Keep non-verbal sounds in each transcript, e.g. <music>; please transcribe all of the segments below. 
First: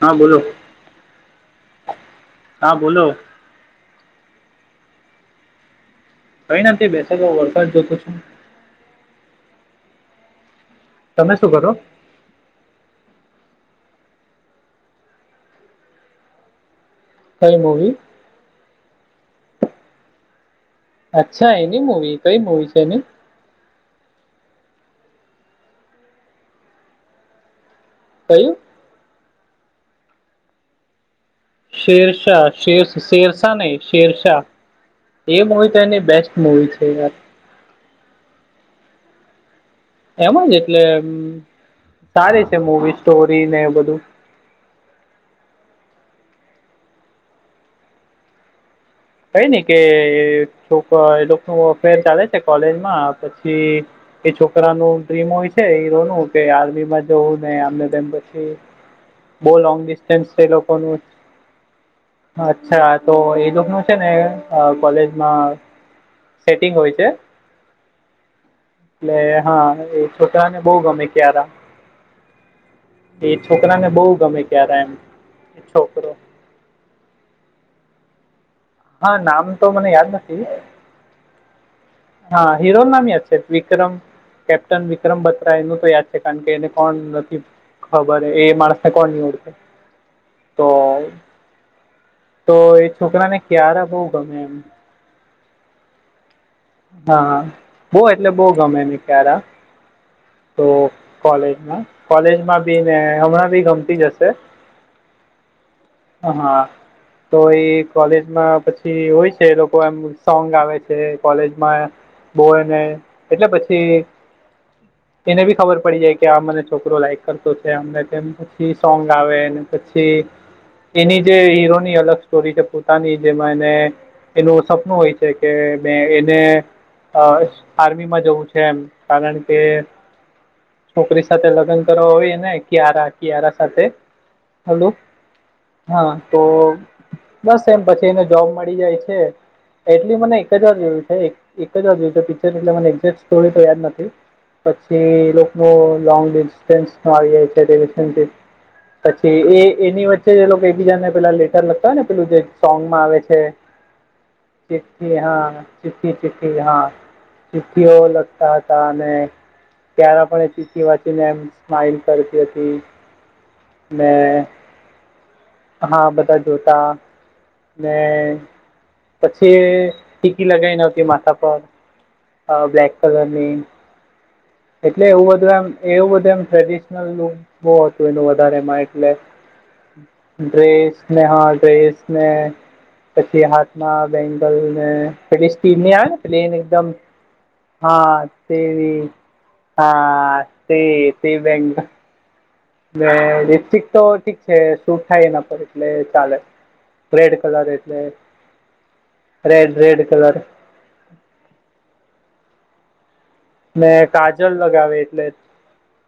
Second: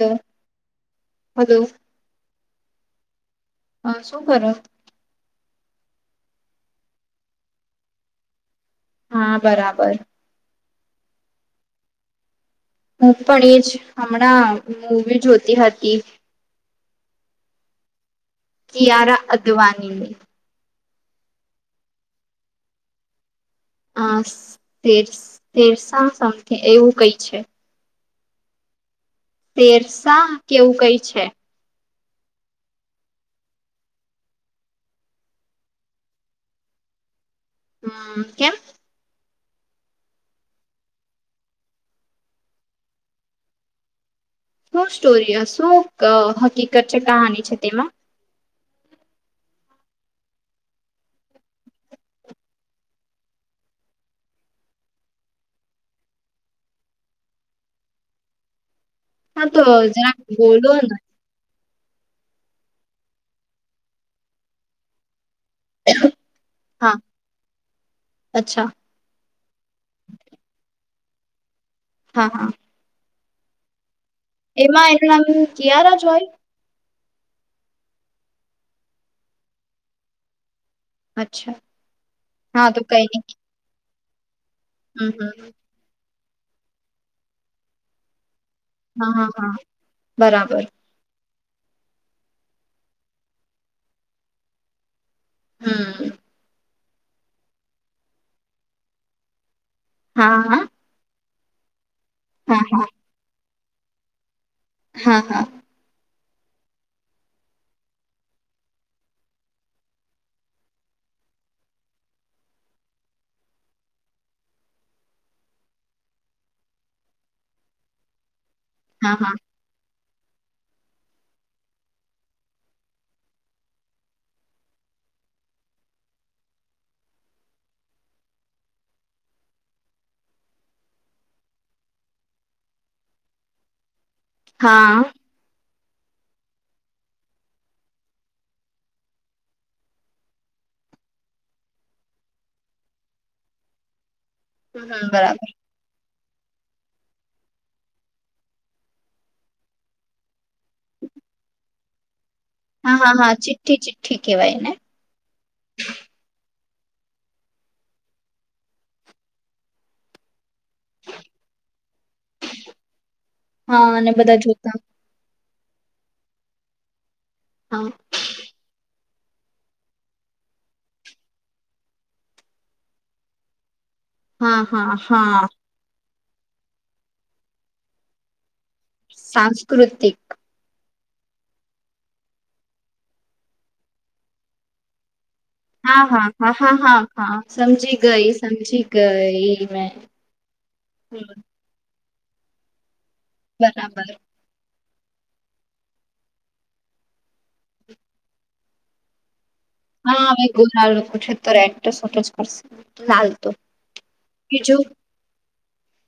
હા બોલો હલો, હા બોલો હ, શું કરે? કંઈ ના, તે બેસેલો વરસાદ જોતો છું. હા, બરાબર. તમે શું કરો? હું પણ એજ, હમણાં મૂવી જોતી હતી. કંઈ મૂવી? કિયાર અદવાની. અચ્છા, એની મુવી કંઈ મુવી છે એની? અ તેરસ તેરસા સમથીગ એવું કઈ છે. કયું શેરસા કેવું કઈ છે શેરશા શેરશ શેરશા નહી શેરશાહ એ મવી તો એની બેસ્ટ મુવી છે હમ કેમ એમાં જ એટલે સારી છે મવી સ્ટોરી ને બધું શું સ્ટોરી હ શું હકીકત છે કહાનની છે તેમાં કઈ નને કે છોક એ ન અફેર ચાલે છે કોલેજમાં પછી એ છોકરા ન ડ્રીમ હોય છે હીરો નું કે આર્મી માં જવું મને તેમ પછી <inaudible> બહુ લોંગ જરાક ડિસ્ટન્સ છે બોલો ને લોકોનું અચ્છા તો એજક ન છે ને કોલેજમાં સેટિંગ હા હોય છે અચ્છા એટલે હા એ છોટા ને બહુ ગમે ત્યારા હા હા એ છોકરા ને બહુ ગમે ત્યારે એમ એમાં એનું નામ એ કિયારા જ છોકરો હોય હા નામ તો મને યાદ નથી અચ્છા હા હીરો તો કઈ નામ યાદ નઈ છે વિક્રમ કેપ્ટન હમ વિક્રમ હમ બત્રા એનું તો યાદ કારણ કે એને કોણ નથી ખબર એ માણસ હ હા હા કોડ હા બરાબર તો તો એ છોકરા ને ક્યારે બહુ ગમે એમ હમ હા બહ એટલે બહ ગમેને ખાર આ હા હા કોલે હા કોલેજમાં હા બી ને હમણાં બી ગમતી જશે હા હા હ હા તો એ કોલેજમાં પછી હોય છે લોકો એમ સોંગ આવે છે કોલેજમાં બોયને એટલે પછી એને બી ખબર પડી જાય કે આ મને છોકરો લાઈક કરતો છે અમને સોંગ હા હા આવે પછી એની જે હીરોની અલગ સ્ટોરી છે પોતાની જેમાં એને એનું સપનું હોય છે કે અને એને આર્મી માં જવું છે એમ કારણ કે છોકરી સાથે લગ્ન કરવા હોઈ ને કે આાર કયાર સાથે હલું હા હા તો બસ એમ પછી એને જોબ મળી જાય છે એટલી મને એક જ જોયું છે એક જ વા જોયું છે પિક્ચર એટલે મને એક્ઝેક સ્ટોરી તો યાદ નથી પછી હમ એ બરાબર લોકો ન લોંગ ડિસ્ટન્સ આવી જાય છે પછી એની વચ્ચે જે લોકો એક બબીજાને પેલા લેટર લખતા હોય ને પેલું જે હા સોંગમાં હા આવે હા છે ચિઠ્ઠી ચિઠ્ઠી કેવાય એને કેથી હ ચઠી ચી્ઠી હા ચિઠ્ઠીઓ લગતા હતા અને ત્યારે પણ કવાતીને એમ સ્માઈલ કરતી હતી હા અને બધા મેં જોતા હા બધા જોતા હા ને પછી ટીકી લગાવઈ નહતી માથસા પર અ બ્લલેક કલર ની હા હા એટલે એવું હા બધું એમ એવું બધું એમ ટ્રેડિશનલ લુક બહુ હતું એનું વધારે માઇક સાંસ્કૃતિક ડ્રેસને હા ડ્રેસને પછી હાથના બેંગલ ને- પેલી હા આવેને હા પ્લેન હા હા એકદમ હા હા સમજી હા ગઈ સમજી તેવી ગઈ મેં હા તે તે હમ બેંગલ ડિસ્ટસ્ટ્રિક તો બરાબર ઠીક સુટ થાય એના પર એટલે ચાલે રેડ કલર એટલે રેડ રેડ હા કલર અવે ગોરાલ કુઠે તોર એક છોટો છશે લાલ તો <unintelligible> ને કાજલ બીજું લગાવે એટલે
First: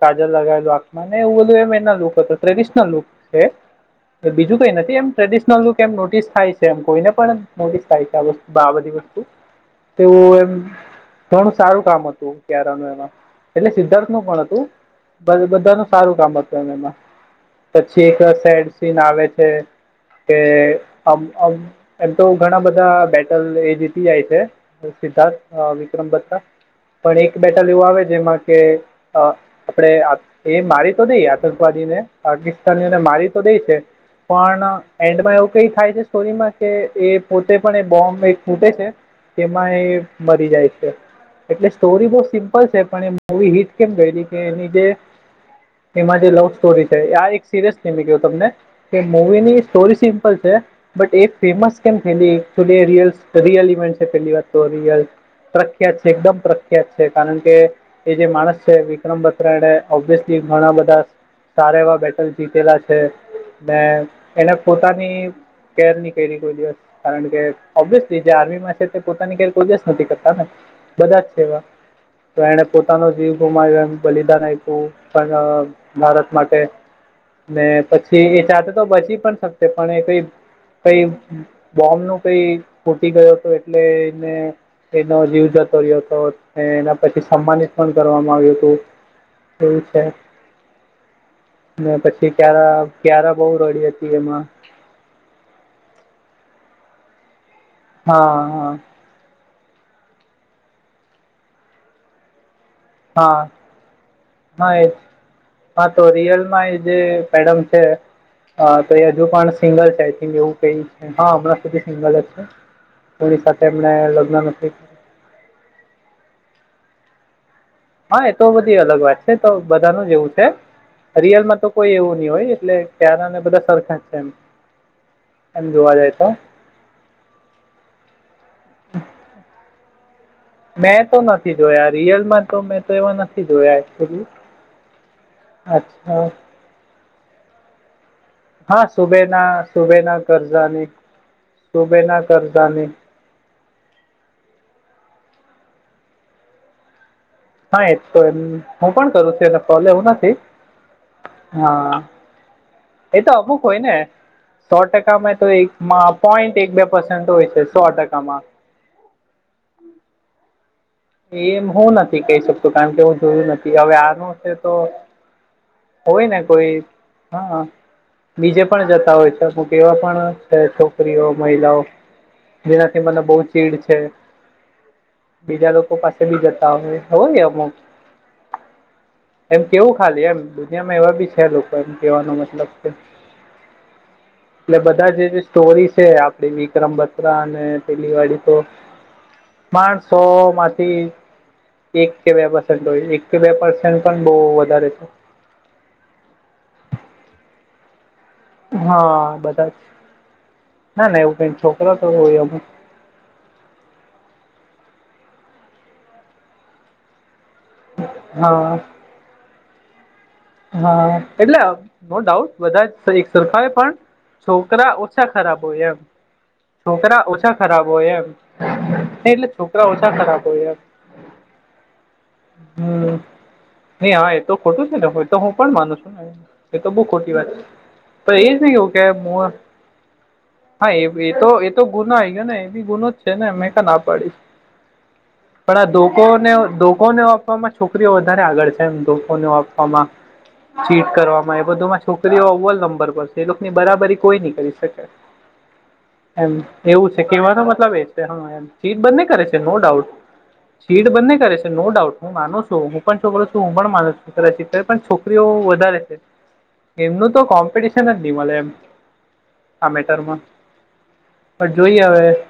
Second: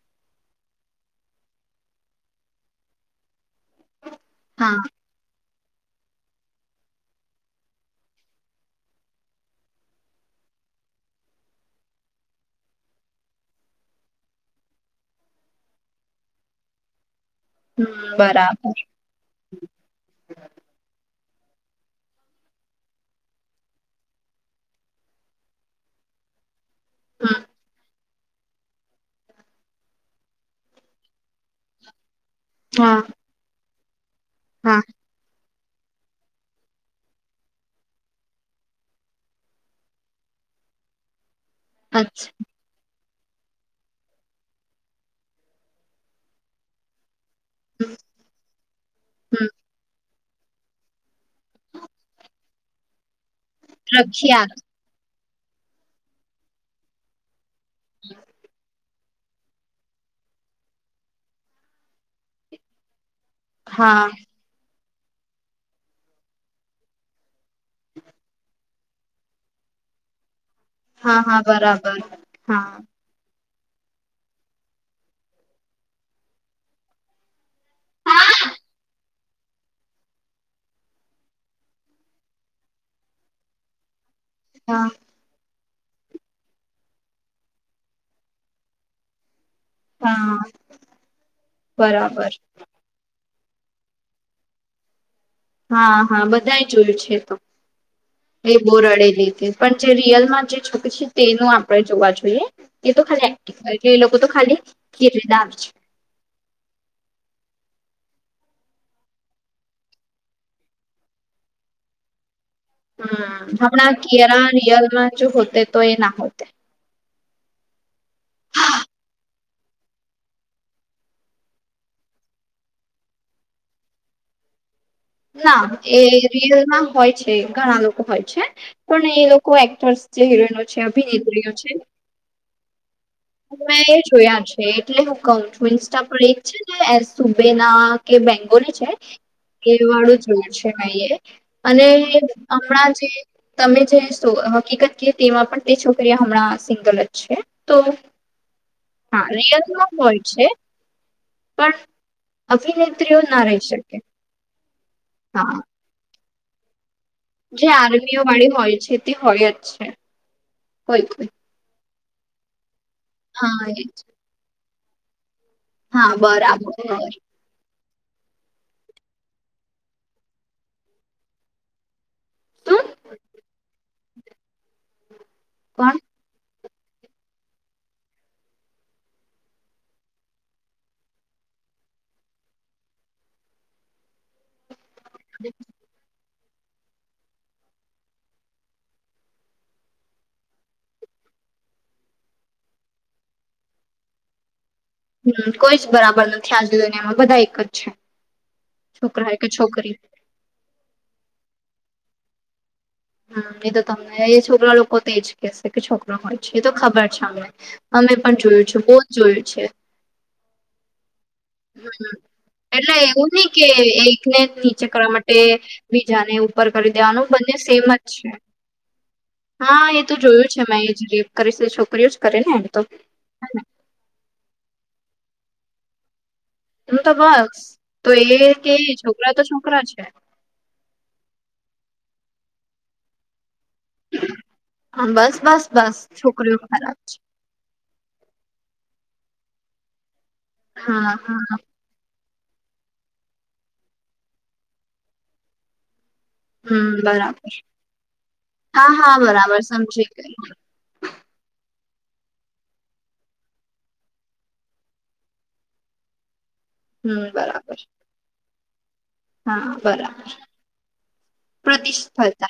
કાજલ લગાવેલું આખમાં ને એવું બધુ એમ એનો લુક હતો ટ્રેડિશનલ લુક બીજું કઈ હા નથી એમ ટ્રેડિશનલ લુક એમ નોટિસ થાય છે એમ કોઈને પણ નોટિસ થાય છે આસ્તુ આ બધી વસ્તુ. તો એમ ઘણું સારું કામ હતું કયારાનું એમાં એટલે સિદ્ધાર્થ નું પણ હતું બધા નું સારું કામ હતું એમ એમાં પછી હમ એક સેડ બરાબર સીન આવે છે કેમ એમ તો ઘણા બધા બેટલ એ જીતી જાય છે સિદ્ધાર્થ વિક્રમ બત્રા. પણ એક હમ બેટ લ એવું આવે- જેમાં કે આપે એ મારી તો દઈએ આતંકવાદી ને હા પાકિસ્તાનીઓને મારી તો દે છે પણ હા એન્ડમાં એવું કઈ થાય છે સ્ટોરીમાં કે એ પોતે પણ એ બોમ્બ એ ફૂટે છે તેમાં એ મરી જાય છે એટલે સ્ટોરી બવ અચ્છા સિમ્પ પણ એ મવી હિટ કેમ ગય કે એની જે એમાં જે લવ સ્ટોરી છે આ એક સિરિયસ હમ નહી.. તમને કે મવી હમ ની સ્ટોરી સિમ્પલ છે. બટ એ ફેમસ કેમ થયલી રિયલ ઇવેન્ટ છે પેલી વાત રખિયાલ તો ર પ્રખ્યાત છે એકદમ પ્રખ્યાત છે કારણ કે એ જે માણસ છે વિક્રમ બત્રા એણે ઓયસલી ઘણા બધા સારા એવા બેટલ જીતેલા છે. હા એને પોતાની કેર ની કરી કોઈ દિવસ કારણ કે ઓબ્વિયસલી જે આર્મીમાં છે તે પોતાની કેર કોઈ દિવસ નથી કરતા ને. હા બધા જ હા છે એવા બરાબર તો એને હા પોતે નો જીવ ગુમાવ્યો એમ બલિદાન આપ્યું પણ ભારત માટે ને પછી હા એ જાતે તો બચી પણ પણ એ કઈ કઈ બોમ્બ નું કઈ ફૂટી ગયો હતો એટલે એને હા જીવ જતો રહ્યો હતો અને એના પછી સન્માનિત પણ કરવામાં આવ્યું હતું. એવું છે હા બરાબર પછી ક્યારે કિયારા બહુ રડી હતી એમાં. હા હા બધા જોયું છે. તો હા એ હા બોવ રડેલી તે પણ જે રિયલમાં જે છોકરી છે તેનું આપણે જોવા જોઈએ. એ તો ખાલી હા એક્ટિંગ કરે એ લોકો તો ખાલી હા એ ઘીર લીધા આવે છે હા તો રિયલ માં એ જે મેેડમ છે હા તો એ હજુ પણ સિંગલ છે આઈ થક એવું કઈ હા હમણાં સુધી સિંગલ જ છે. કોની હમ સાથે એમણે હમણાં કિયારા લગ્ન નથી રિયલમાં જો હોતે તો એ ના હોતે હા એ તો બધી અલગ વાત છે તો બધાનું જ એવું છે. રિયલમાં તો કોઈ એવું નહી હોય એટલે કિયારાને બધા સરખાં જ છે એમ. એમ ના જોવા એ જાય તો રિયલમાં હોય છે ઘણા લોકો હોય છે પણ એ લોકો એક્ટર્સ જે હિરોઈનો છે મેં તો અભિનેત્રીઓ નથી જોયા રિયલમાં તો મેં તો એવા નથી હ જોયા મેં એ એકચુલી જોયા છે એટલે હું કઉ છું ઇન્સ્ટા પર અચ્છા એક છે. સુબે ના કે બક બોલે હા છે સુબેના એ સુબેના વાળું જડ છે કરઝાની ભાઈ એ અને સુબેના કરઝાની હમણાં જે. <unintelligible> તમે જે હકીકત કય તેમાં પણ તે છોકરી હમણાં સિંગલ જ છે. હા એ તો એમ હું પણ હા કરું છું એ રિયલમાં કોલેવું હોય નથી છે પણ હા અભિનેત્રીઓ એતો ના અમુક રહી હોય ને શકે સો ટકા માં તો હા એક પોઈન્ટ એક બે પર્સન્ટ હોય છે જે સો આર્મીઓ ટકા માં. વાળી હોય છે. હોય જ છે કોઈ કોઈ. એમ હું નથી કહી શકતું કારણ કે હું જોયું હા નથી એ જ. હવે આનું છે તો હા હોય ને કોઈ. બરાબર હા બીજે પણ જતા હોય છે અમુક એવા પણ છે છોકરીઓ મહિલાઓ. શું જેનાથી મને બહુ ચીડ છે. <inaudible> બીજા લોકો પાસે બી જતા હોય હોય અમુક એમ કેવું ખાલી એમ દુનિયામાં એવા બી છે લોકો એમ કેવાનો મતલબ <inaudible> એટલે બધા જે જે સ્ટોરી છે આપ આપ વિક્રમ બત્રા અને પેલી વાળી તો માણસો મા એક કે બે હો એક કે બે પ પણ બ વધારે. હમ કોઈ જ બરાબર નથી આજે દુનિયામાં બધા એક જ છે. છોકરા હા હોય કે બધા જ છોકરી ના ના એવું કઈ છોકરા તો હોય અમુક. હમ એ તો તમને એ છોકરા લોકો તો એજ કેશે કે છોકરા હોય છે એ તો ખબર છે અમને. અમે પણ જોયું છે હા બહું જ જોયું છે. હા એટલે નો ડાઉટ બધા એટલે જ એક એવું નહ સરખા કે હોય પણ એકને નીચે છોકરા કરવા ઓછા માટે ખરાબ હોય એમ બીજાને ઉપર કરી છોકરા દેવાનું ઓછા બંને ખરાબ સેમ જ હોય એમ નઈ એટલે છોકરા હા એ ઓછા તો ખરાબ જોયું છે હોય એમ મેં એજ ગેપ. કરીશ છોકરીઓ જ કરે ને એમ તો. હમ નહી હા એ તો ખોટું છે ને હ તો હું પણ માનું છું ને. એ તો એમ બહ ખોટી વાત બસ તો પણ એ એજ નહી કેવું કે છોકરા મો તો છોકરા છે હા એ એ તો એ તો ગુનો આવી ગયો ને એ બી ગુનો જ છે. ને મેં ક ના પાડી હા બસ બસ પણ આ બસ છોકરીઓ ખરાબ ધોને છે ધોકોને આપવામાં છોકરીઓ વધારે આગળ છે એમ તો ધોકેને આપવામાં. ચીટ હા હા કરવામાં એ બધું માં છોકરીઓ અવવલ નંબર પર છે એ લોકોની બરાબરી કોઈ નહી કરી શકે. એમ હમ એવું છે બરાબર કેવાનો મતલબ એ એમ હા ચીટ હા બંને કરે છે બરાબર નો સમજી ડાઉટ. ગઈ ચીટ બંને કરે છે. નો ડાઉટ હું માનો છું હું પણ છોકરો છું હું પણ માનું છુંચ કઈ પણ છોકરીઓ વધારે છે. <inaudible> એમનું તો બરાબર કોમ્પિટિશન જ નઈ મળે એમ હા આ બરાબર મેટરમાં. પણ જોઈએ હવે પ્રતિસ્પર્ધા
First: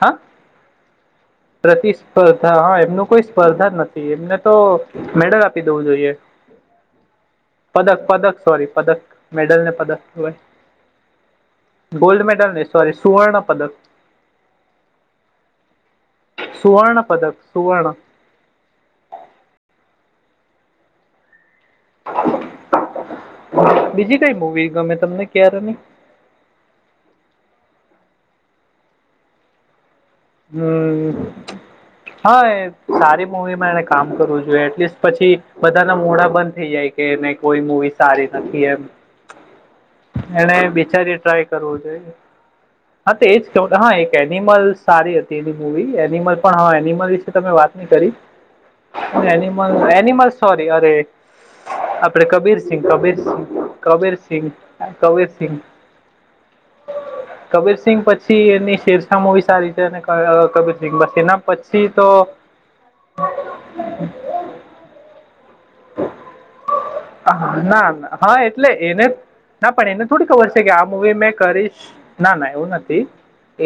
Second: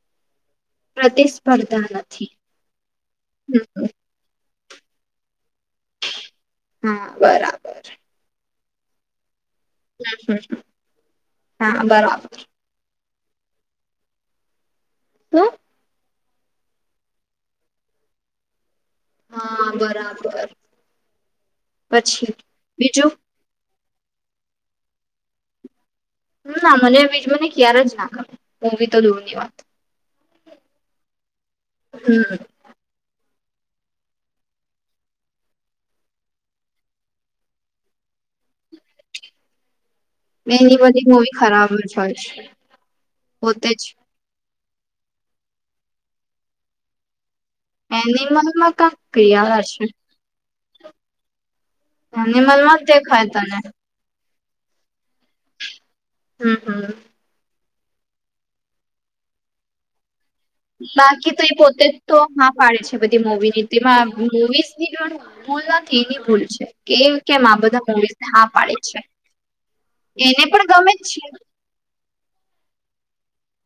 હા! પ્રતિસ્પર્ધા નથી. પ્રતિસ્પર્ધા હા એમનું કોઈ સ્પર્ધા જ હમ નથી એમને તો મેડલ આપી દવું જોઈએ. હા બરાબર પદક પદક સોરી પદક મેડલ ને પક હમ હા ગોલ્ડ બરાબર મેડલ નને સોરી સુવર્ણ પદક. હ્? સુવર્ણ પદક સુવર્ણ. હા બરાબર પછી બીજું. બીજી કઈ મુવી ગમે તમને ક્યારે નહી? હમ ના મને બીજ મને ક્યારે જ ના કરે બી તો દૂર ની વાત. હમ હા હમ એ સારી મૂવીમાં એને કામ કરવું જોઈએ એટલીસ્ટ પછી બધાના મોડા બંધ થઈ જાય. કે એને કોઈ મુવી સારી નથી એમ. <inaudible> એને એની બધી બેિચારી મૂવી ટ્રાય ખરાબ કરવું જ જોઈએ હોય છે હા તો એજ પોતે જ હા. એનિમલ સારી હતી એની મૂવી એનિમલ પણ હવે એનિમલ વિશે તમે વાત કરી એનિમલમાં ક ક્રિયા એનિમલ છે એનિમલ સોરી અરે આપડે એનિમલમાં કબીરસિંહ જ દેખાય કબીરસિંહ તને કબીરસિંહ કબીરસિંહ. હમ હમ. કબીરસિંહ પછી એની શેરશાહમૂવી સારી છે અને કબિર શીંગ બસ બાકી એના તો એ પોતે પછી જ તો હા પાડે છે બધી મવીની તેમાં મુવીઝ ની પણ ભૂલ નથી એની ભૂલ છે. કેવી કેમ આ બધા ના મુવીઝને હા એટલે પાડીે એને છે. ના પણ એને થોડી ખબર છે પણ કે આ ગમે જ મુવી છે મેં કરીશ ના ના એવું નથી.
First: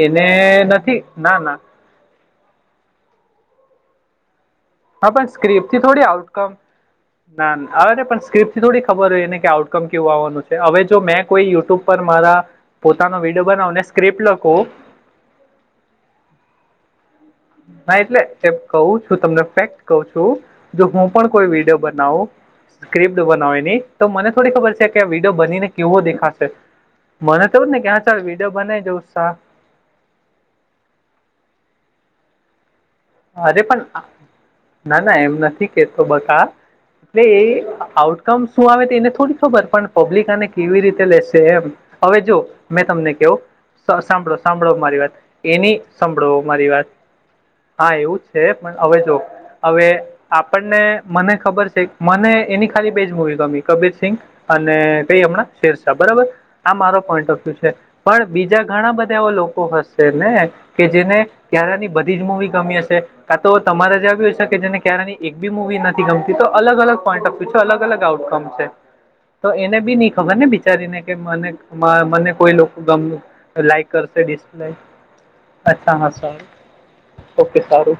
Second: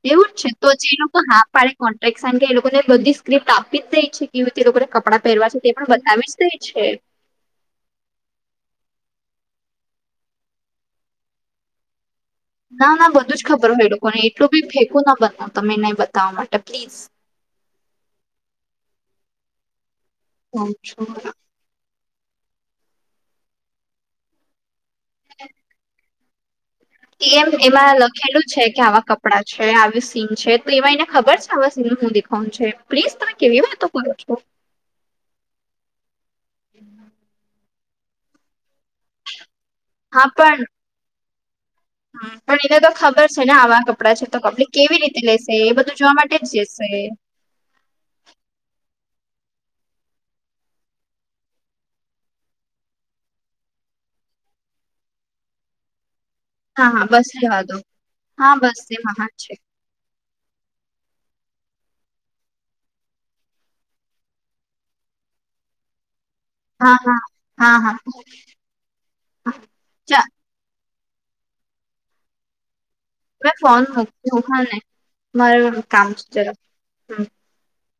એને એવું જ છે તો જે નથી લોકો ના હા ના. પાડે કોન્ટ્રાક્ટ સાઈન કે એ લોકોને બધી સ્ક્ર્રીપ્ટ આપી જ દઈ છે તે લોકો ને હા કપડાં પણ પેહેરવા છે તે સ્ક્રિપ્ટથી પણ થોડી બતાવી જ આઉટકમ દાય છે. ના આવે ને પણ સ્ક્રિપ્ટ થી થોડી ખબર હોય ને કે આઉટકમ કેવું આવવાનું છે હવે જો મેં કોઈ યુટ્યુબ પર મારા ના ના પોતાનો બધું જ વિડીયો ખબર બનાવને હોય એ લોકોને સ્ક્રિપ્ટ એટલું લખો બી ના બનાવ તમે એને બતાવવા માટે પ્લીઝ ના એટલે એ કહું છું તમને ફેક્ટ કહું છું જો હું પણ કોઈ વિડીયો બનાવું સ્ક્રિપ્ટ બનાવેની તો મને થોડી ખબર છે કે આ વિડીયો બનીને કેવો દેખાશે? એમ મને તો એવું જ ને કે એમાં હા ચાલ લખેલું વિડીયો છે બનાવી કે દઉં આવા કપડા છે આવી સીન છે તો એમાં એને ખબર છે આવા સીન હું દેખવાનું છે. પ્લીઝ તમે અરે કેવી પણ વાતો કરો છો ના ના એમ નથી કેતો બકા એટલે એ આઉટકમ શું આવે તે એને થોડી ખબર પણ પબ્લિક હા આને પણ કેવી રીતે લેશે એમ. હવે જો પણ એને મેં તો તમને ખબર કહો છે ને આવા કપડાં છે સાંભળો તો કપડી સાંભળો કેવી મારી વાત રીતે લેશે એ એની બધું જોવા સાંભળો માટે જ મારી વાત. જશે હા એવું જ છે પણ હવે જો હવે આપણને મને ખબર છે મને એની ખાલી બેજ મુવી ગમી કબીર સિંંગ અને કઈ હમણાં શેરશાહ બરાબર. આ હા મારો હા પોઈન્ટ બસ ઓફ વ્યુ રહેવા છે દો પણ હા બીજા બસ ઘણા એમાં બધા હા એવા છે લોકો હશે ને કે જેને ક્યારાની બધી જ મુવી ગમી હશે કા તો તમારે જે હોયશે કે જેને ક્યારેની બી મૂવી નથી ગમતી તો અલગ અલગ હા હા પોઈન્ટ ઓફ વ્યુ છે હા અલગ હા અલગ આઉટકમ છે. તો એને બી ચ નઈ ખબર ને બિચારીને કે મને મને કોઈ લોકો ગમ મેં ફોન લાઈક કરશે મૂકતી હું હા ડિસ્પ્લે ને મારું અચ્છા કામ હા છે સારું જરા હમ ઓકે સારું.